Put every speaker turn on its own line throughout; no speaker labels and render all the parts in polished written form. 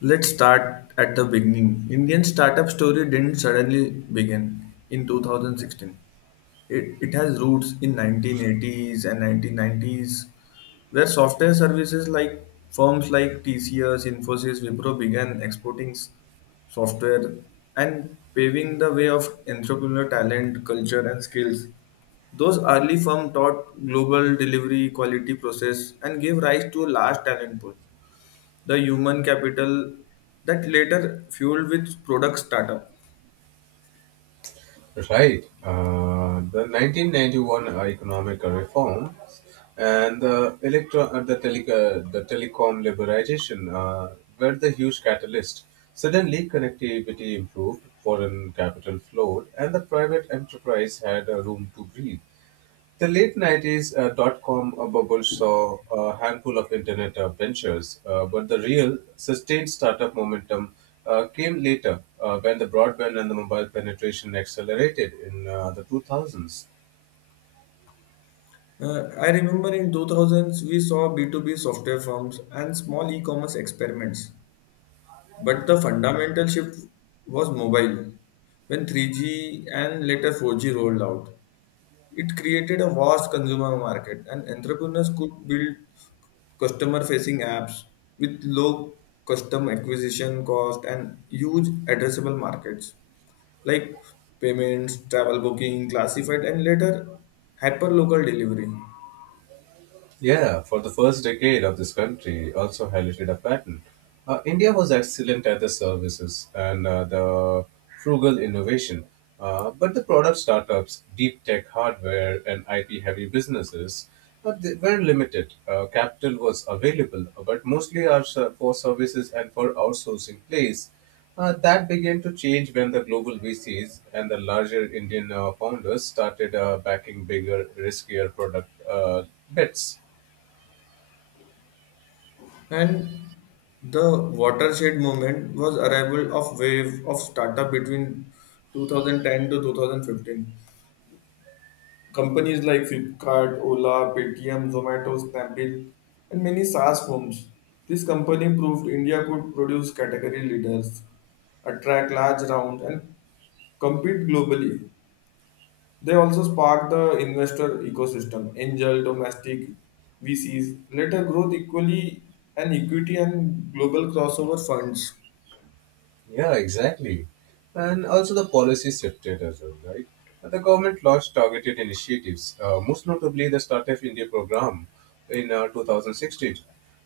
Let's start at the beginning. Indian startup story didn't suddenly begin in 2016. It has roots in 1980s and 1990s, where software services like firms like TCS, Infosys, Wipro began exporting software and paving the way of entrepreneurial talent, culture, and skills. Those early firms taught global delivery quality process and gave rise to a large talent pool the human capital that later fueled with product startup.
Right. The 1991 economic reform and the the telecom liberalization were the huge catalyst. Suddenly, connectivity improved, foreign capital flowed, and the private enterprise had a room to breathe. The late 90s dot com bubble saw a handful of internet ventures, but the real sustained startup momentum came later when the broadband and the mobile penetration accelerated in the 2000s.
I remember in 2000s we saw B2B software firms and small e-commerce experiments, but the fundamental shift was mobile. When 3G and later 4G rolled out, it created a vast consumer market and entrepreneurs could build customer-facing apps with low custom acquisition cost and huge addressable markets. Like payments, travel booking, classified, and later hyperlocal delivery.
Yeah, for the first decade of this country, also highlighted a pattern. India was excellent at the services and the frugal innovation, but the product startups, deep tech hardware, and IP heavy businesses they were limited. Capital was available, but mostly are for services and for outsourcing plays. That began to change when the global VCs and the larger Indian founders started backing bigger, riskier product bets.
And the watershed moment was arrival of wave of startup between 2010 to 2015. Companies like Flipkart, Ola, Paytm, Zomato, Snapdeal, and many SaaS firms. This company proved India could produce category leaders, attract large rounds, and compete globally. They also sparked the investor ecosystem, angel, domestic, VCs, later growth equally and equity and global crossover funds.
Yeah, exactly. And also the policy shifted as well, right? The government launched targeted initiatives, most notably the Startup India program in 2016,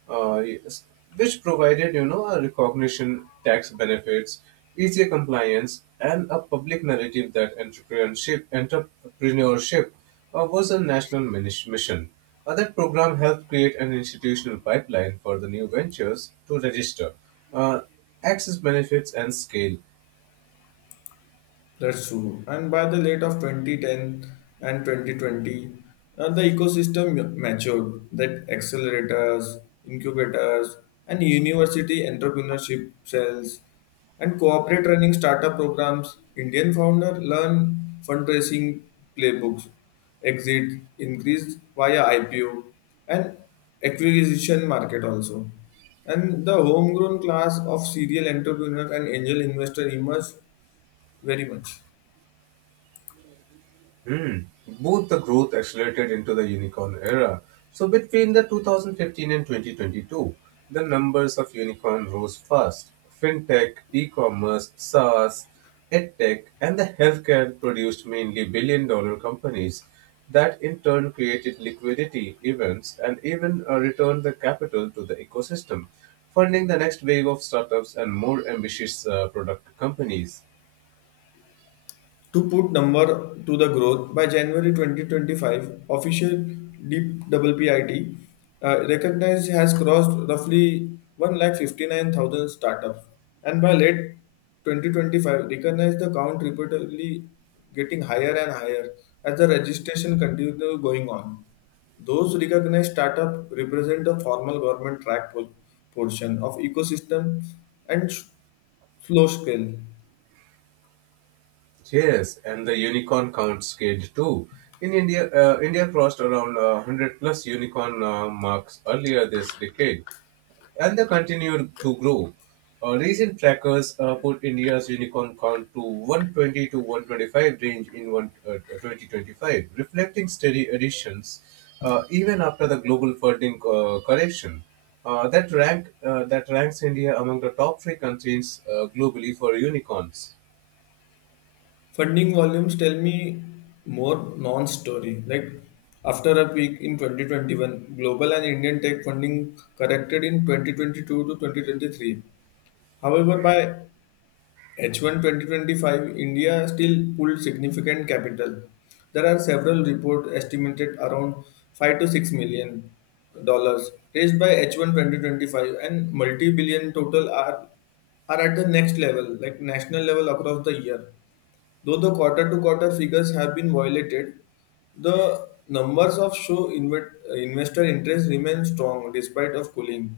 yes, which provided, a recognition, tax benefits, easier compliance, and a public narrative that entrepreneurship was a national mission. That program helped create an institutional pipeline for the new ventures to register. Uh, Access benefits and scale.
That's true. And by the late of 2010 and 2020, the ecosystem matured that accelerators, incubators, and university entrepreneurship cells and corporate running startup programs, Indian founder learn fundraising playbooks, exit increased via IPO and acquisition market also. And the homegrown class of serial entrepreneur and angel investor emerged very much.
Hmm. Both the growth accelerated into the unicorn era. So between the 2015 and 2022, the numbers of unicorn rose fast. Fintech, e-commerce, SaaS, edtech, and the healthcare produced mainly billion-dollar companies that in turn created liquidity events and even returned the capital to the ecosystem, funding the next wave of startups and more ambitious product companies.
To put number to the growth, by January 2025, official DWPIT recognized has crossed roughly 1 lakh 59 thousand startups, and by late 2025, recognized the count repeatedly getting higher and higher as the registration continues going on. Those recognized startup represent the formal government track portion of ecosystem and slow scale.
Yes, and the unicorn count scaled too. In India, India crossed around 100 plus unicorn marks earlier this decade, and they continue to grow. Recent trackers put India's unicorn count to 120 to 125 range in one, 2025, reflecting steady additions even after the global funding correction. That ranks India among the top three countries globally for unicorns.
Funding volumes tell me more non-story. Like after a peak in 2021, global and Indian tech funding corrected in 2022 to 2023. However, by h one 2025, India still pulled significant capital. There are several reports estimated around 5 to $6 million raised by h one 2025, and multi-billion total are at the next level, like national level across the year. Though the quarter-to-quarter figures have been violated, the numbers of show investor interest remain strong despite of cooling.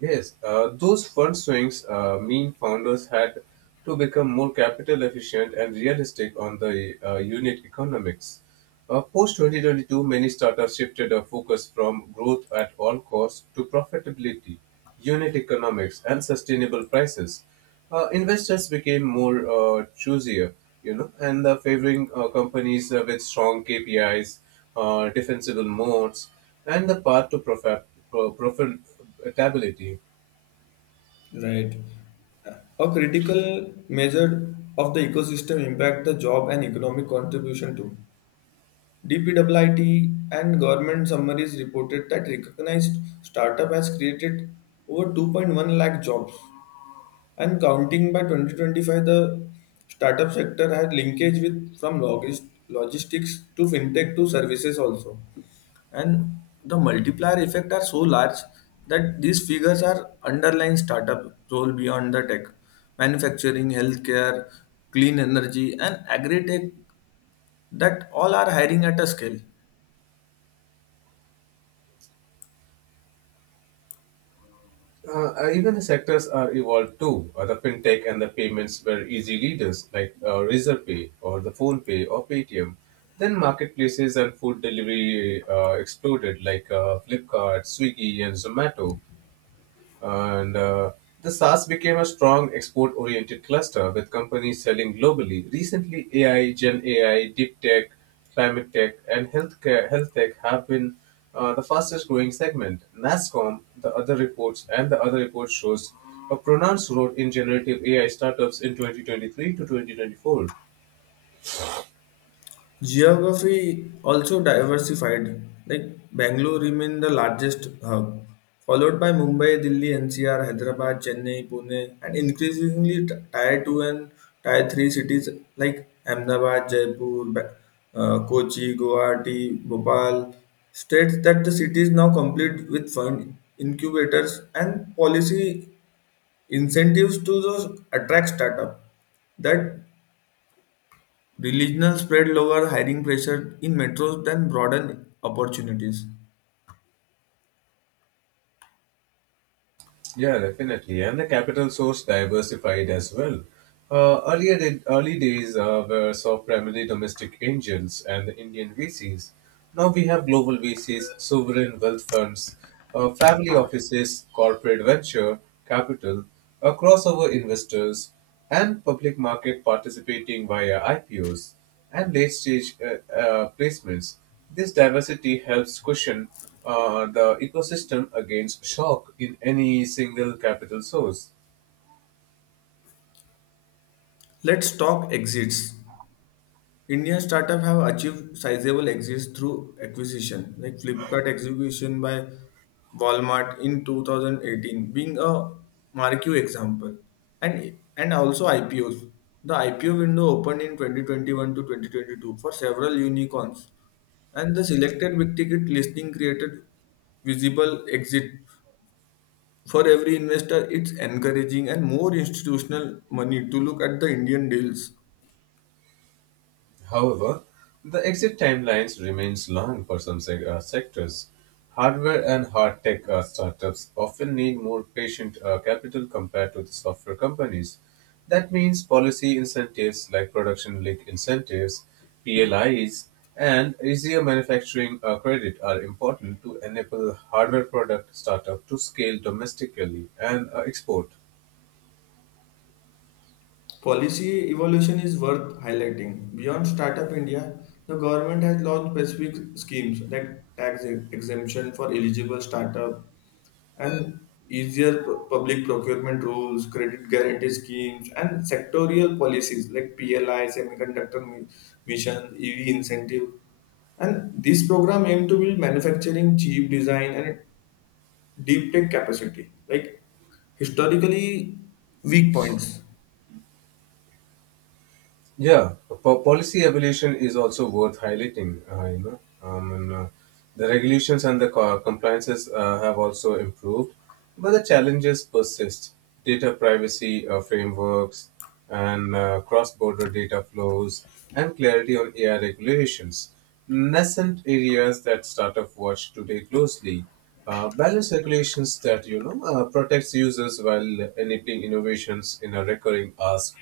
Yes, those fund swings mean founders had to become more capital efficient and realistic on the unit economics. Post 2022, many startups shifted their focus from growth at all costs to profitability, unit economics, and sustainable prices investors became more choosier, and favoring companies with strong KPIs, defensible modes, and the path to profitability.
Right. A critical measure of the ecosystem impact the job and economic contribution to. DPWIT and government summaries reported that recognized startup has created over 2.1 lakh jobs. And counting by 2025, the startup sector had linkage with from logistics to fintech to services also. And the multiplier effect are so large that these figures are underlying startup role beyond the tech, manufacturing, healthcare, clean energy, and agri tech that all are hiring at a scale.
Even the sectors are evolved too. The fintech and the payments were easy leaders like Razorpay or the PhonePay or Paytm. Then marketplaces and food delivery exploded like Flipkart, Swiggy, and Zomato. And the SaaS became a strong export oriented cluster with companies selling globally. Recently, AI, Gen AI, deep tech, climate tech, and healthcare, health tech have been the fastest growing segment. NASCOM, the other reports, and the other report shows a pronounced growth in generative AI startups in 2023 to 2024.
Geography also diversified, like Bangalore remained the largest hub, followed by Mumbai, Delhi, NCR, Hyderabad, Chennai, Pune, and increasingly tier 2 and tier 3 cities like Ahmedabad, Jaipur, Kochi, Guwahati, Bhopal. States that the cities now complete with fund incubators and policy incentives to those attract startup that regional spread lower hiring pressure in metros than broaden opportunities.
Yeah, definitely. And the capital source diversified as well. Earlier, the early days were so primarily domestic angels and the Indian VCs. Now we have global VCs, sovereign wealth funds, family offices, corporate venture capital, crossover investors, and public market participating via IPOs and late stage placements. This diversity helps cushion the ecosystem against shock in any single capital source.
Let's talk exits. Indian startup have achieved sizable exits through acquisition, like Flipkart execution by Walmart in 2018, being a marquee example, and also IPOs. The IPO window opened in 2021 to 2022 for several unicorns, and the selected big ticket listing created visible exit for every investor. It's encouraging and more institutional money to look at the Indian deals.
However, the exit timelines remains long for some sectors. Hardware and hard tech startups often need more patient capital compared to the software companies. That means policy incentives like production link incentives, PLIs, and easier manufacturing credit are important to enable hardware product startup to scale domestically and export.
Policy evolution is worth highlighting. Beyond Startup India, the government has launched specific schemes like tax exemption for eligible startup and easier public procurement rules, credit guarantee schemes, and sectorial policies like PLI, semiconductor mission, EV incentive. And this program aims to build manufacturing, cheap design, and deep tech capacity like historically weak points.
Yeah, policy evolution is also worth highlighting. The regulations and the compliances have also improved, but the challenges persist. Data privacy frameworks and cross-border data flows and clarity on AI regulations, nascent areas that startup watch today closely. Balance regulations that protects users while enabling innovations in a recurring ask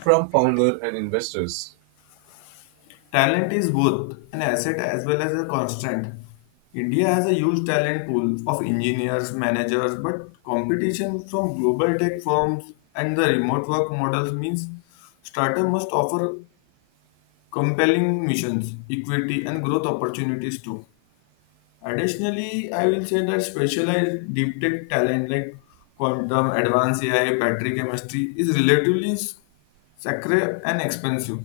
from founder and investors.
Talent is both an asset as well as a constraint. India has a huge talent pool of engineers, managers, but competition from global tech firms and the remote work models means startup must offer compelling missions, equity, and growth opportunities too. Additionally, I will say that specialized deep tech talent like quantum, advanced AI, battery chemistry is relatively sacred and expensive.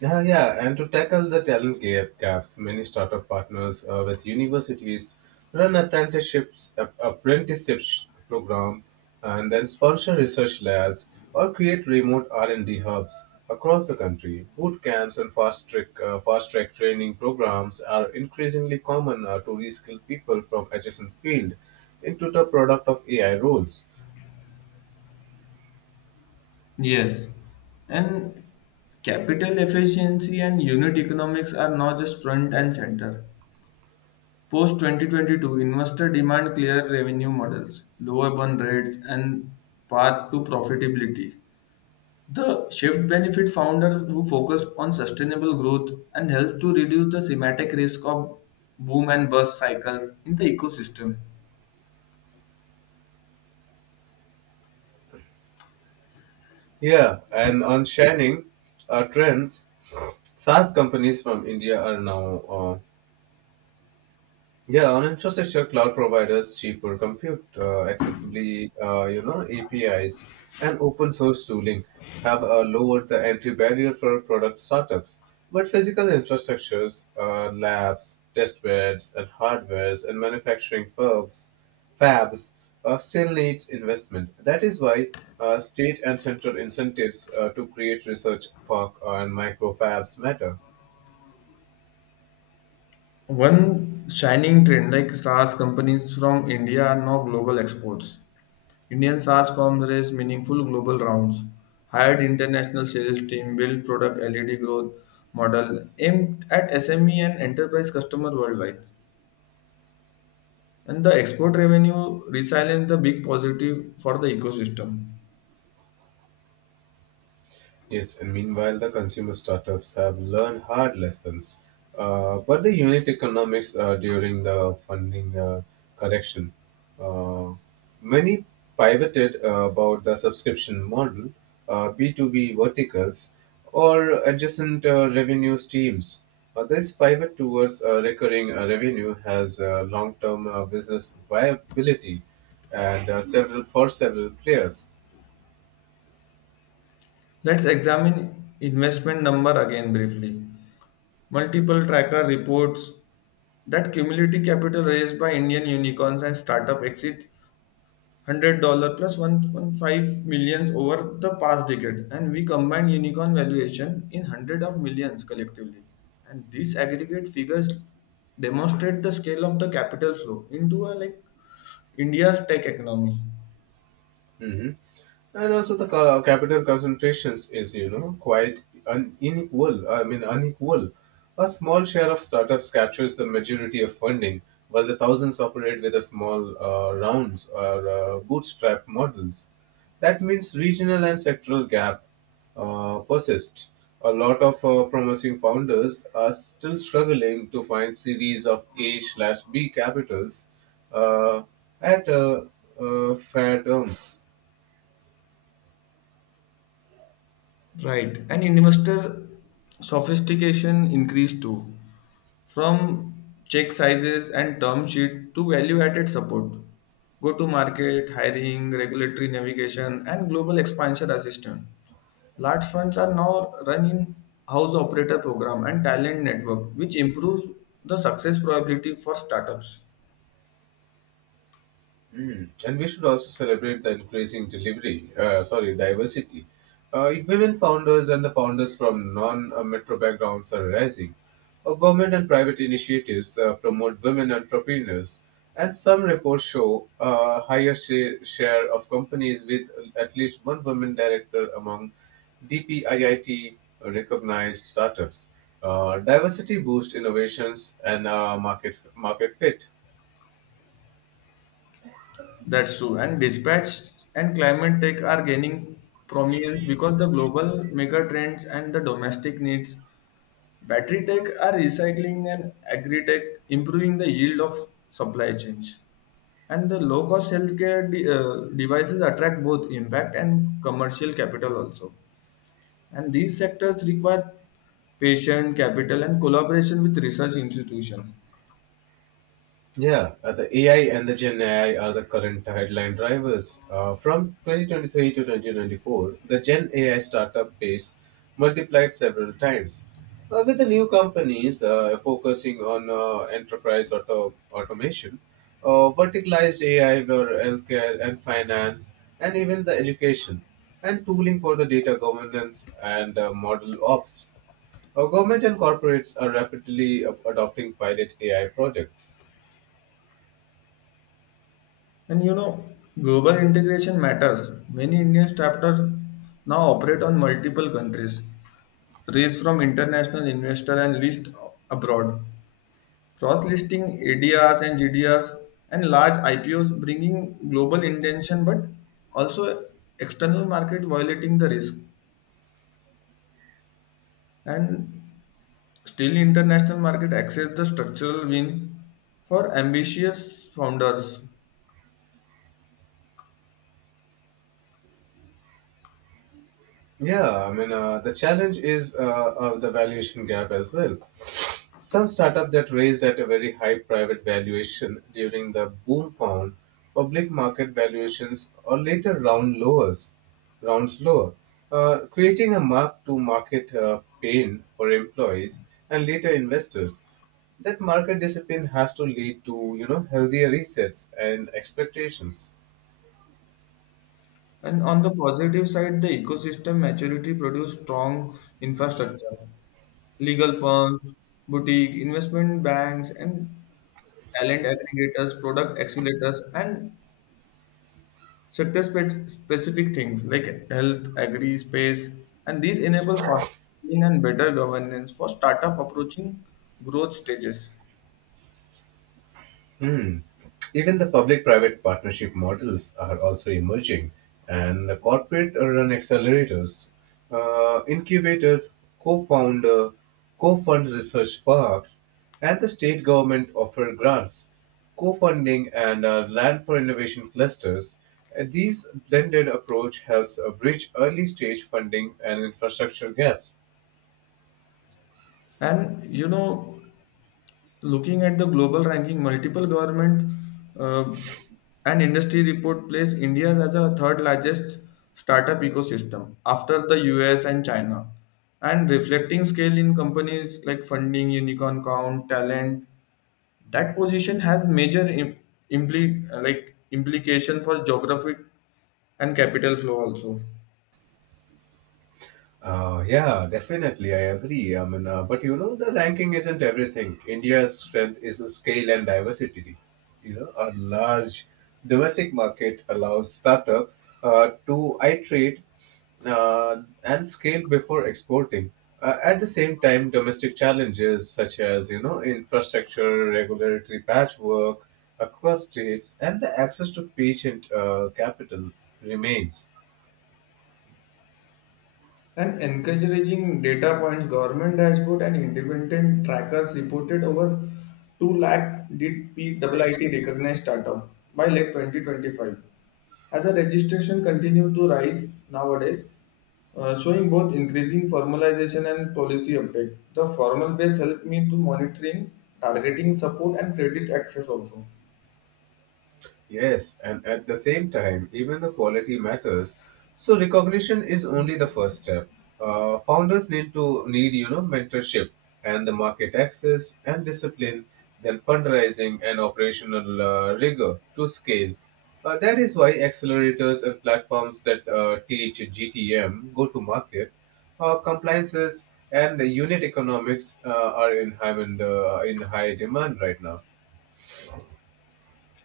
Yeah, yeah, and to tackle the talent gaps, many startup partners with universities run apprenticeships program, and then sponsor research labs or create remote R and D hubs across the country. Boot camps and fast track training programs are increasingly common to reskill people from adjacent field into the product of AI roles.
Yes, and capital efficiency and unit economics are not just front and center. Post 2022, investor demand clear revenue models, lower burn rates, and path to profitability. The shift benefit founders who focus on sustainable growth and help to reduce the thematic risk of boom and bust cycles in the ecosystem.
Yeah, and on shining trends, SaaS companies from India are now yeah, on infrastructure, cloud providers, cheaper compute, accessibly, APIs, and open source tooling have lowered the entry barrier for product startups. But physical infrastructures, labs, test beds, and hardwares, and manufacturing firms, fabs, still needs investment. That is why state and central incentives to create research park and microfabs matter.
One shining trend like SaaS companies from India are now global exports. Indian SaaS firms raise meaningful global rounds, hired international sales team, build product LED growth model aimed at SME and enterprise customer worldwide. And the export revenue resilience the big positive for the ecosystem.
Yes, and meanwhile, the consumer startups have learned hard lessons. But the unit economics during the funding correction, uh, many pivoted about the subscription model, B2B verticals, or adjacent revenue streams. This pivot towards recurring revenue has long-term business viability, and several for several players.
Let's examine investment number again briefly. Multiple tracker reports that cumulative capital raised by Indian unicorns and startup exit $100 plus 1.5 millions over the past decade and we combine unicorn valuation in hundred of millions collectively and these aggregate figures demonstrate the scale of the capital flow into a like India's tech economy.
Hmm. And also the capital concentrations is, quite unequal. I mean, unequal. A small share of startups captures the majority of funding, while the thousands operate with a small rounds or bootstrap models. That means regional and sectoral gap persist. A lot of promising founders are still struggling to find series of A slash B capitals uh, at fair terms.
Right. And investor sophistication increased too, from check sizes and term sheet to value added support, go to market, hiring, regulatory navigation, and global expansion assistance. Large funds are now run in house operator program and talent network, which improves the success probability for startups.
Mm. And we should also celebrate the increasing diversity. If women founders and the founders from non-metro backgrounds are rising. Government and private initiatives promote women entrepreneurs, and some reports show a share of companies with at least one woman director among DPIIT recognized startups. Diversity boosts innovations and market fit.
That's true. And dispatch and climate tech are gaining prominence because the global mega trends and the domestic needs battery tech are recycling and agri tech, improving the yield of supply chains. And the low cost healthcare devices attract both impact and commercial capital also. And these sectors require patient capital and collaboration with research institutions.
Yeah, the AI and the Gen AI are the current headline drivers. From 2023 to 2024, the Gen AI startup base multiplied several times. With the new companies focusing on enterprise automation, verticalized AI for healthcare and finance, and even the education, and tooling for the data governance and model ops. Our government and corporates are rapidly adopting pilot AI projects.
And you know, global integration matters. Many Indian startups now operate on multiple countries, raise from international investor and list abroad. Cross-listing ADRs and GDRs and large IPOs bringing global intention but also external market violating the risk and still international market access the structural win for ambitious founders.
Yeah, I mean, the challenge is the valuation gap as well. Some startup that raised at a very high private valuation during the boom found public market valuations or rounds lower, creating a mark-to-market pain for employees and later investors. That market discipline has to lead to healthier resets and expectations.
And on the positive side the ecosystem maturity produced strong infrastructure, legal firms, boutique investment banks, and talent aggregators, product accelerators, and sector specific things like health, agri, space, and these enable faster scaling and better governance for startup approaching growth stages.
Hmm. Even the public private partnership models are also emerging, and the corporate run accelerators, incubators, co founder, co fund research parks, and the state government offer grants, co funding, and land for innovation clusters. These blended approach helps bridge early stage funding and infrastructure gaps.
And you know, looking at the global ranking, multiple government uh, and industry report place India as a third largest startup ecosystem after the US and China. And reflecting scale in companies like funding, unicorn count, talent, that position has major like implication for geographic and capital flow also.
Yeah, definitely, I agree. I mean, but the ranking isn't everything. India's strength is the scale and diversity. A large domestic market allows startup to iterate and scale before exporting. At the same time, domestic challenges such as infrastructure, regulatory patchwork across states, and the access to patient capital remains.
And encouraging data points government dashboard and independent trackers reported over 2 lakh did PIIT recognized startup by late 2025 as a registration continue to rise nowadays, showing both increasing formalization and policy update the formal base helped me to monitoring targeting support and credit access also.
Yes, and at the same time, even the quality matters. So recognition is only the first step. Founders need mentorship and the market access and discipline, then fundraising and operational rigor to scale. That is why accelerators and platforms that teach GTM, go to market, compliances and the unit economics are in high demand right now.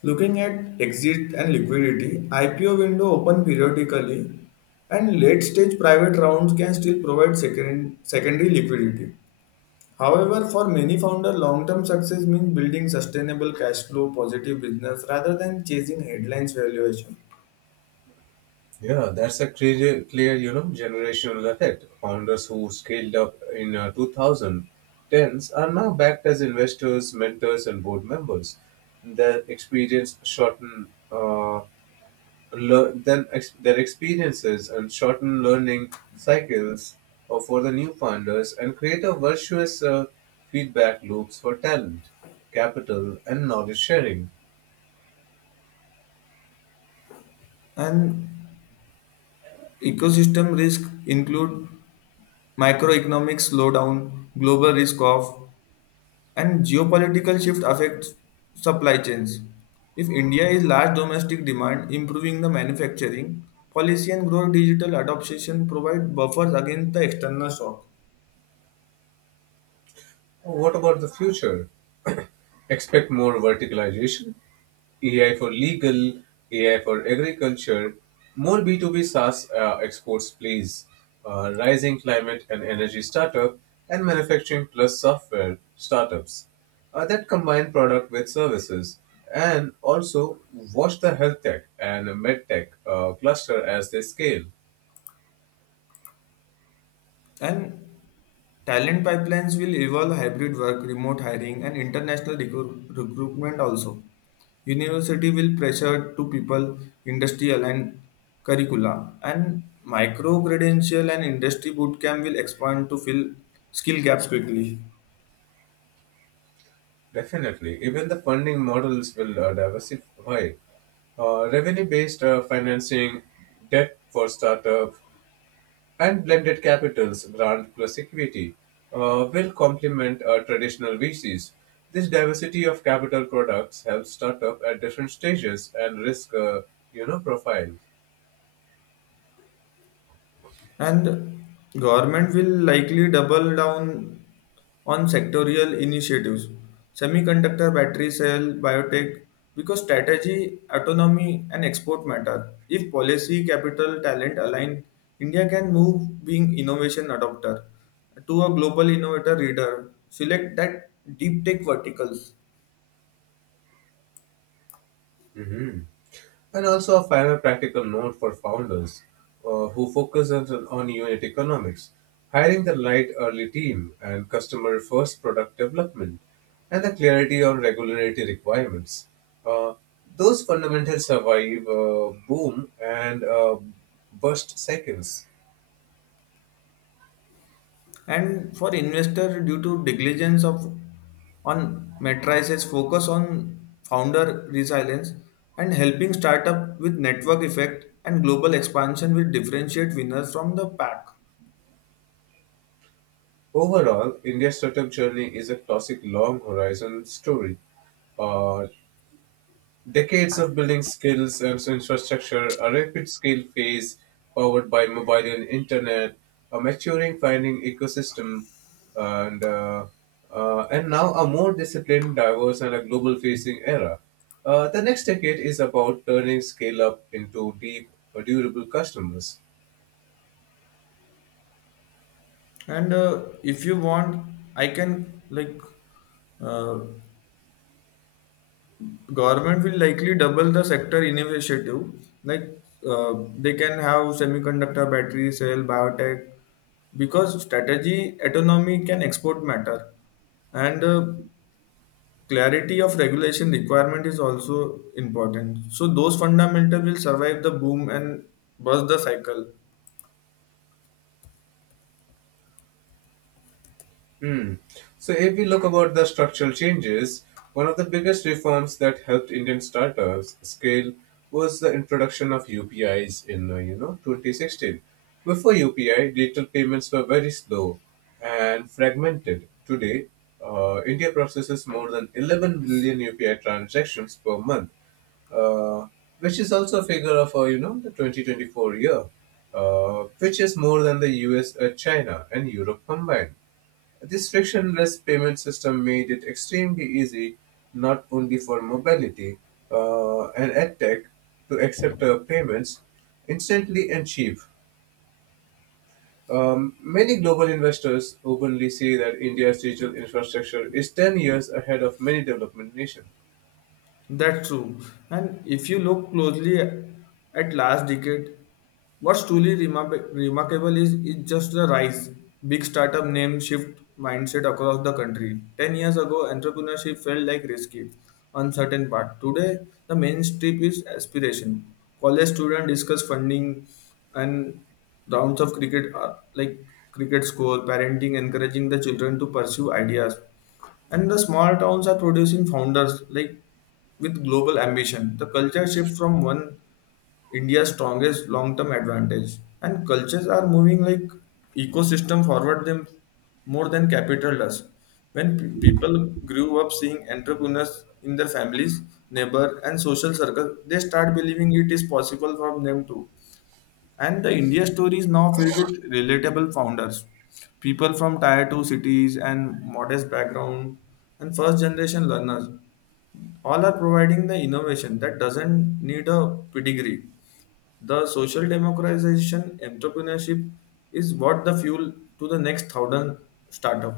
Looking at exit and liquidity, IPO window open periodically and late stage private rounds can still provide secondary liquidity. However, for many founder, long-term success means building sustainable cash flow, positive business rather than chasing headlines valuation.
Yeah, that's a clear, generational effect. Founders who scaled up in 2010s are now backed as investors, mentors, and board members. Their experience shorten, uh, their experiences and shorten learning cycles for the new founders and create a virtuous feedback loops for talent, capital, and knowledge sharing.
And ecosystem risk include microeconomic slowdown, global risk off, and geopolitical shift affects supply chains. If India is large domestic demand, improving the manufacturing policy and grow digital adoption provide buffers against the external shock.
What about the future? Expect more verticalization, AI for legal, AI for agriculture, more B2B SaaS exports, please, rising climate and energy startup, and manufacturing plus software startups that combine product with services. And also, watch the health tech and med tech cluster as they scale.
And talent pipelines will evolve hybrid work, remote hiring, and international recruitment also. University will pressure to people, industrial and curricula, and micro credential and industry bootcamp will expand to fill skill gaps quickly.
Definitely. Even the funding models will diversify. Revenue based financing, debt for startup, and blended capitals, grant plus equity, will complement traditional VCs. This diversity of capital products helps startup at different stages and risk, profile.
And government will likely double down on sectorial initiatives semiconductor battery cell biotech because strategy autonomy and export matter if policy capital talent align India can move being innovation adopter to a global innovator leader select that deep tech verticals.
Hmm. And also a final practical note for founders who focus on unit economics, hiring the right early team and customer first product development and the clarity on regulatory requirements. Uh, those fundamentals survive boom and burst seconds.
And for investor due to negligence of on matrices focus on founder resilience and helping startup with network effect and global expansion will differentiate winners from the pack.
Overall, India's startup journey is a classic long horizon story. uh, Decades of building skills and infrastructure, a rapid scale phase powered by mobile and internet, a maturing finding ecosystem, and uh, and now a more disciplined, diverse, and a global facing era. The next decade is about turning scale up into deep, durable customers.
And if you want I can like uh, government will likely double the sector initiative like they can have semiconductor battery cell biotech because strategy autonomy can export matter and clarity of regulation requirement is also important so those fundamental will survive the boom and burst the cycle.
Hmm. So if we look about the structural changes, one of the biggest reforms that helped Indian startups scale was the introduction of UPIs in 2016. Before UPI, digital payments were very slow and fragmented. Today, India processes more than 11 billion UPI transactions per month, uh, which is also a figure of the 2024 year, which is more than the US, China, and Europe combined. This frictionless payment system made it extremely easy, not only for mobility and edtech, to accept payments instantly and cheap. Many global investors openly say that India's digital infrastructure is 10 years ahead of many development nations.
That's true. And if you look closely at last decade, what's truly remarkable is just the rise. Big startup name shift mindset across the country. 10 years ago, entrepreneurship felt like risky, uncertain path. Today, the mainstream is aspiration. College students discuss funding and rounds of cricket, like cricket score, parenting, encouraging the children to pursue ideas and the small towns are producing founders like with global ambition. The culture shift from one India's strongest long-term advantage. And cultures are moving like ecosystem forward them more than capital does. When people grew up seeing entrepreneurs in their families, neighbor, and social circle, they start believing it is possible for them too. And the India story is now filled with relatable founders, people from tier 2 cities and modest background and first generation learners. All are providing the innovation that doesn't need a pedigree. The social democratization entrepreneurship is what the fuel to the next thousand startup.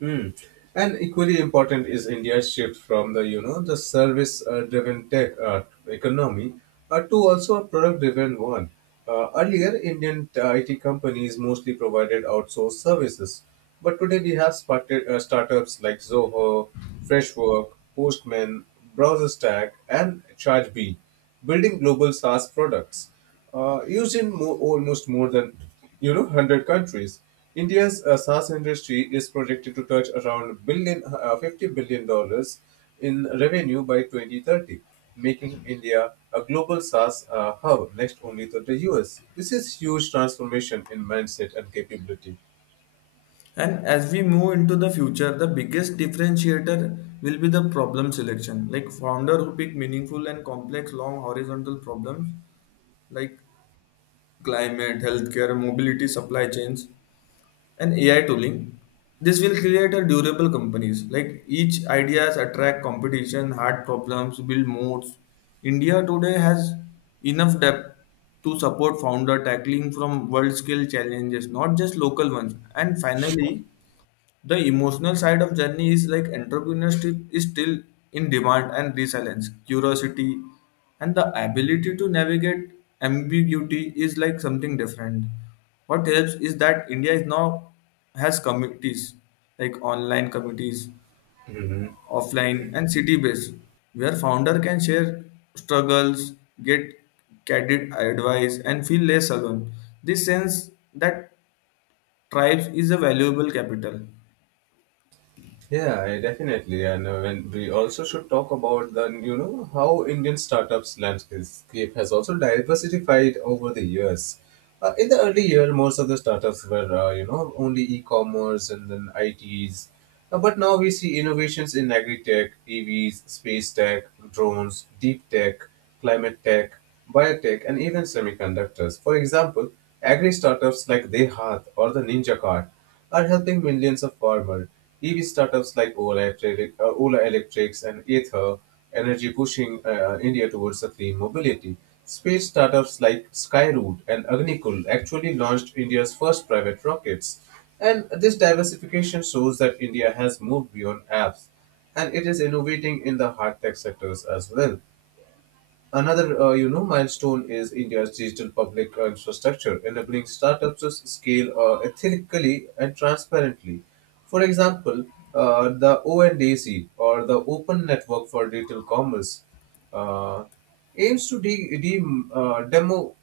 Mm. And equally important is India's shift from the you know the service driven tech economy to also a product driven one. Earlier, Indian IT companies mostly provided outsourced services, but today we have spotted, startups like Zoho, Freshwork, Postman, BrowserStack, and ChargeBee building global SaaS products used in almost more than 100 countries. India's SaaS industry is projected to touch around 50 billion dollars in revenue by 2030, making India a global SaaS hub next only to the US. This is huge transformation in mindset and capability.
And as we move into the future, the biggest differentiator will be the problem selection, like founder who pick meaningful and complex long horizontal problems like climate, healthcare, mobility, supply chains, and AI tooling. This will create a durable companies. Like each ideas attract competition, hard problems, build modes. India today has enough depth to support founder tackling from world scale challenges, not just local ones. And finally, the emotional side of journey is like entrepreneurship is still in demand and resilience, curiosity, and the ability to navigate ambiguity is like something different. What helps is that India is now has committees like online committees, offline and city based, where founder can share struggles, get candid advice, and feel less alone. This sense that tribes is a valuable capital.
Yeah, I definitely. And when we also should talk about the, how Indian startups landscape has also diversified over the years. In the early year, most of the startups were, only e-commerce and then ITs. But now we see innovations in agri-tech, EVs, space tech, drones, deep tech climate tech, biotech, and even semiconductors. For example, agri startups like Dehaat or the Ninja Cart are helping millions of farmers. EV startups like Ola, Electric, Ola Electrics and Ether Energy pushing India towards a clean mobility. Space startups like Skyroot and Agnikul actually launched India's first private rockets. And this diversification shows that India has moved beyond apps and it is innovating in the hard tech sectors as well. Another, milestone is India's digital public infrastructure, enabling startups to scale ethically and transparently. For example, the ONDC or the Open Network for Digital Commerce uh, aims to de- de- demo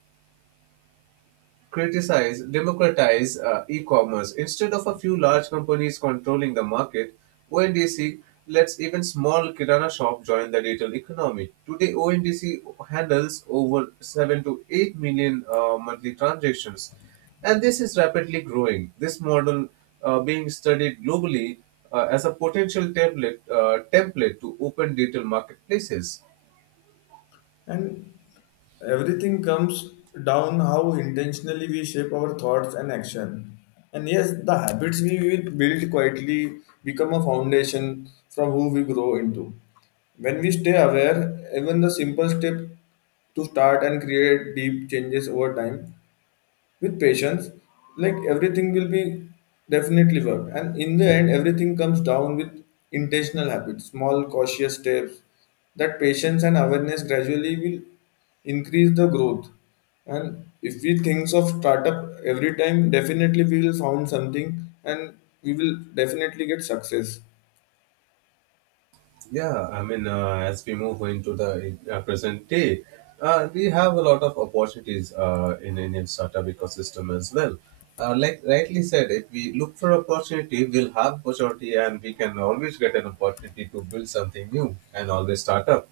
criticize, democratize e-commerce. Instead of a few large companies controlling the market, ONDC lets even small kirana shop join the digital economy. Today, ONDC handles over 7 to 8 million monthly transactions, and this is rapidly growing. This model being studied globally as a potential template to open digital marketplaces.
And everything comes down how intentionally we shape our thoughts and action. And yes, the habits we will build quietly become a foundation from who we grow into. When we stay aware, even the simple step to start and create deep changes over time with patience like everything will be definitely work and in the end everything comes down with intentional habits small cautious steps that patience and awareness gradually will increase the growth and if we think of startup every time definitely we will found something and we will definitely get success.
Yeah, I mean, as we move into the present day, we have a lot of opportunities in Indian startup ecosystem as well. Like rightly said, if we look for opportunity, we'll have opportunity, and we can always get an opportunity to build something new and always start up.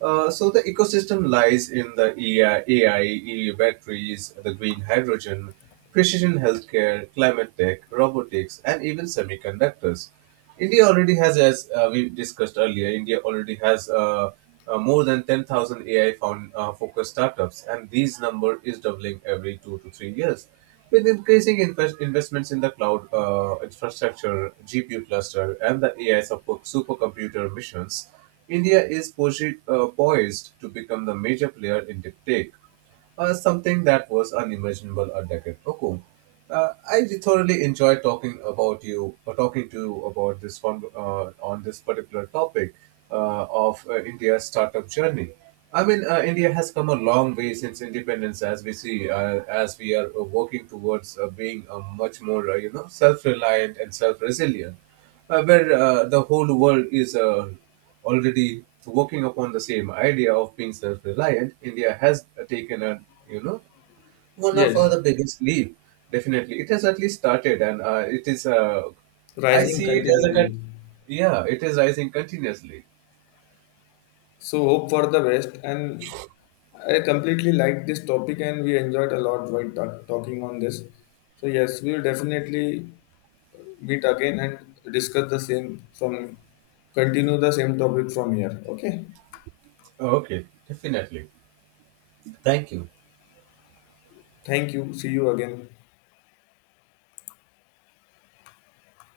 So the ecosystem lies in the AI, batteries, the green hydrogen, precision healthcare, climate tech, robotics, and even semiconductors. India already has, as we discussed earlier, India already has more than 10,000 AI focused startups, and these number is doubling every 2 to 3 years. With increasing investments in the cloud infrastructure, GPU cluster, and the AI supercomputer missions, India is poised to become the major player in deep tech, something that was unimaginable a decade ago. I thoroughly enjoy talking about you, or talking to you about on this particular topic of India's startup journey. I mean, India has come a long way since independence, as we see, as we are working towards being much more, self-reliant and self-resilient, where the whole world is already working upon the same idea of being self-reliant. India has taken a, you know, one of
Yes,
the biggest leap. Definitely, it has at least started, and it is. I
rising
see it as a, con-
continually.
Yeah, it is rising continuously.
So hope for the best. And I completely like this topic, and we enjoyed a lot while talking on this. So yes, we will definitely meet again and discuss the same from continue the same topic from here. Okay.
Okay, definitely. Thank you.
Thank you. See you again.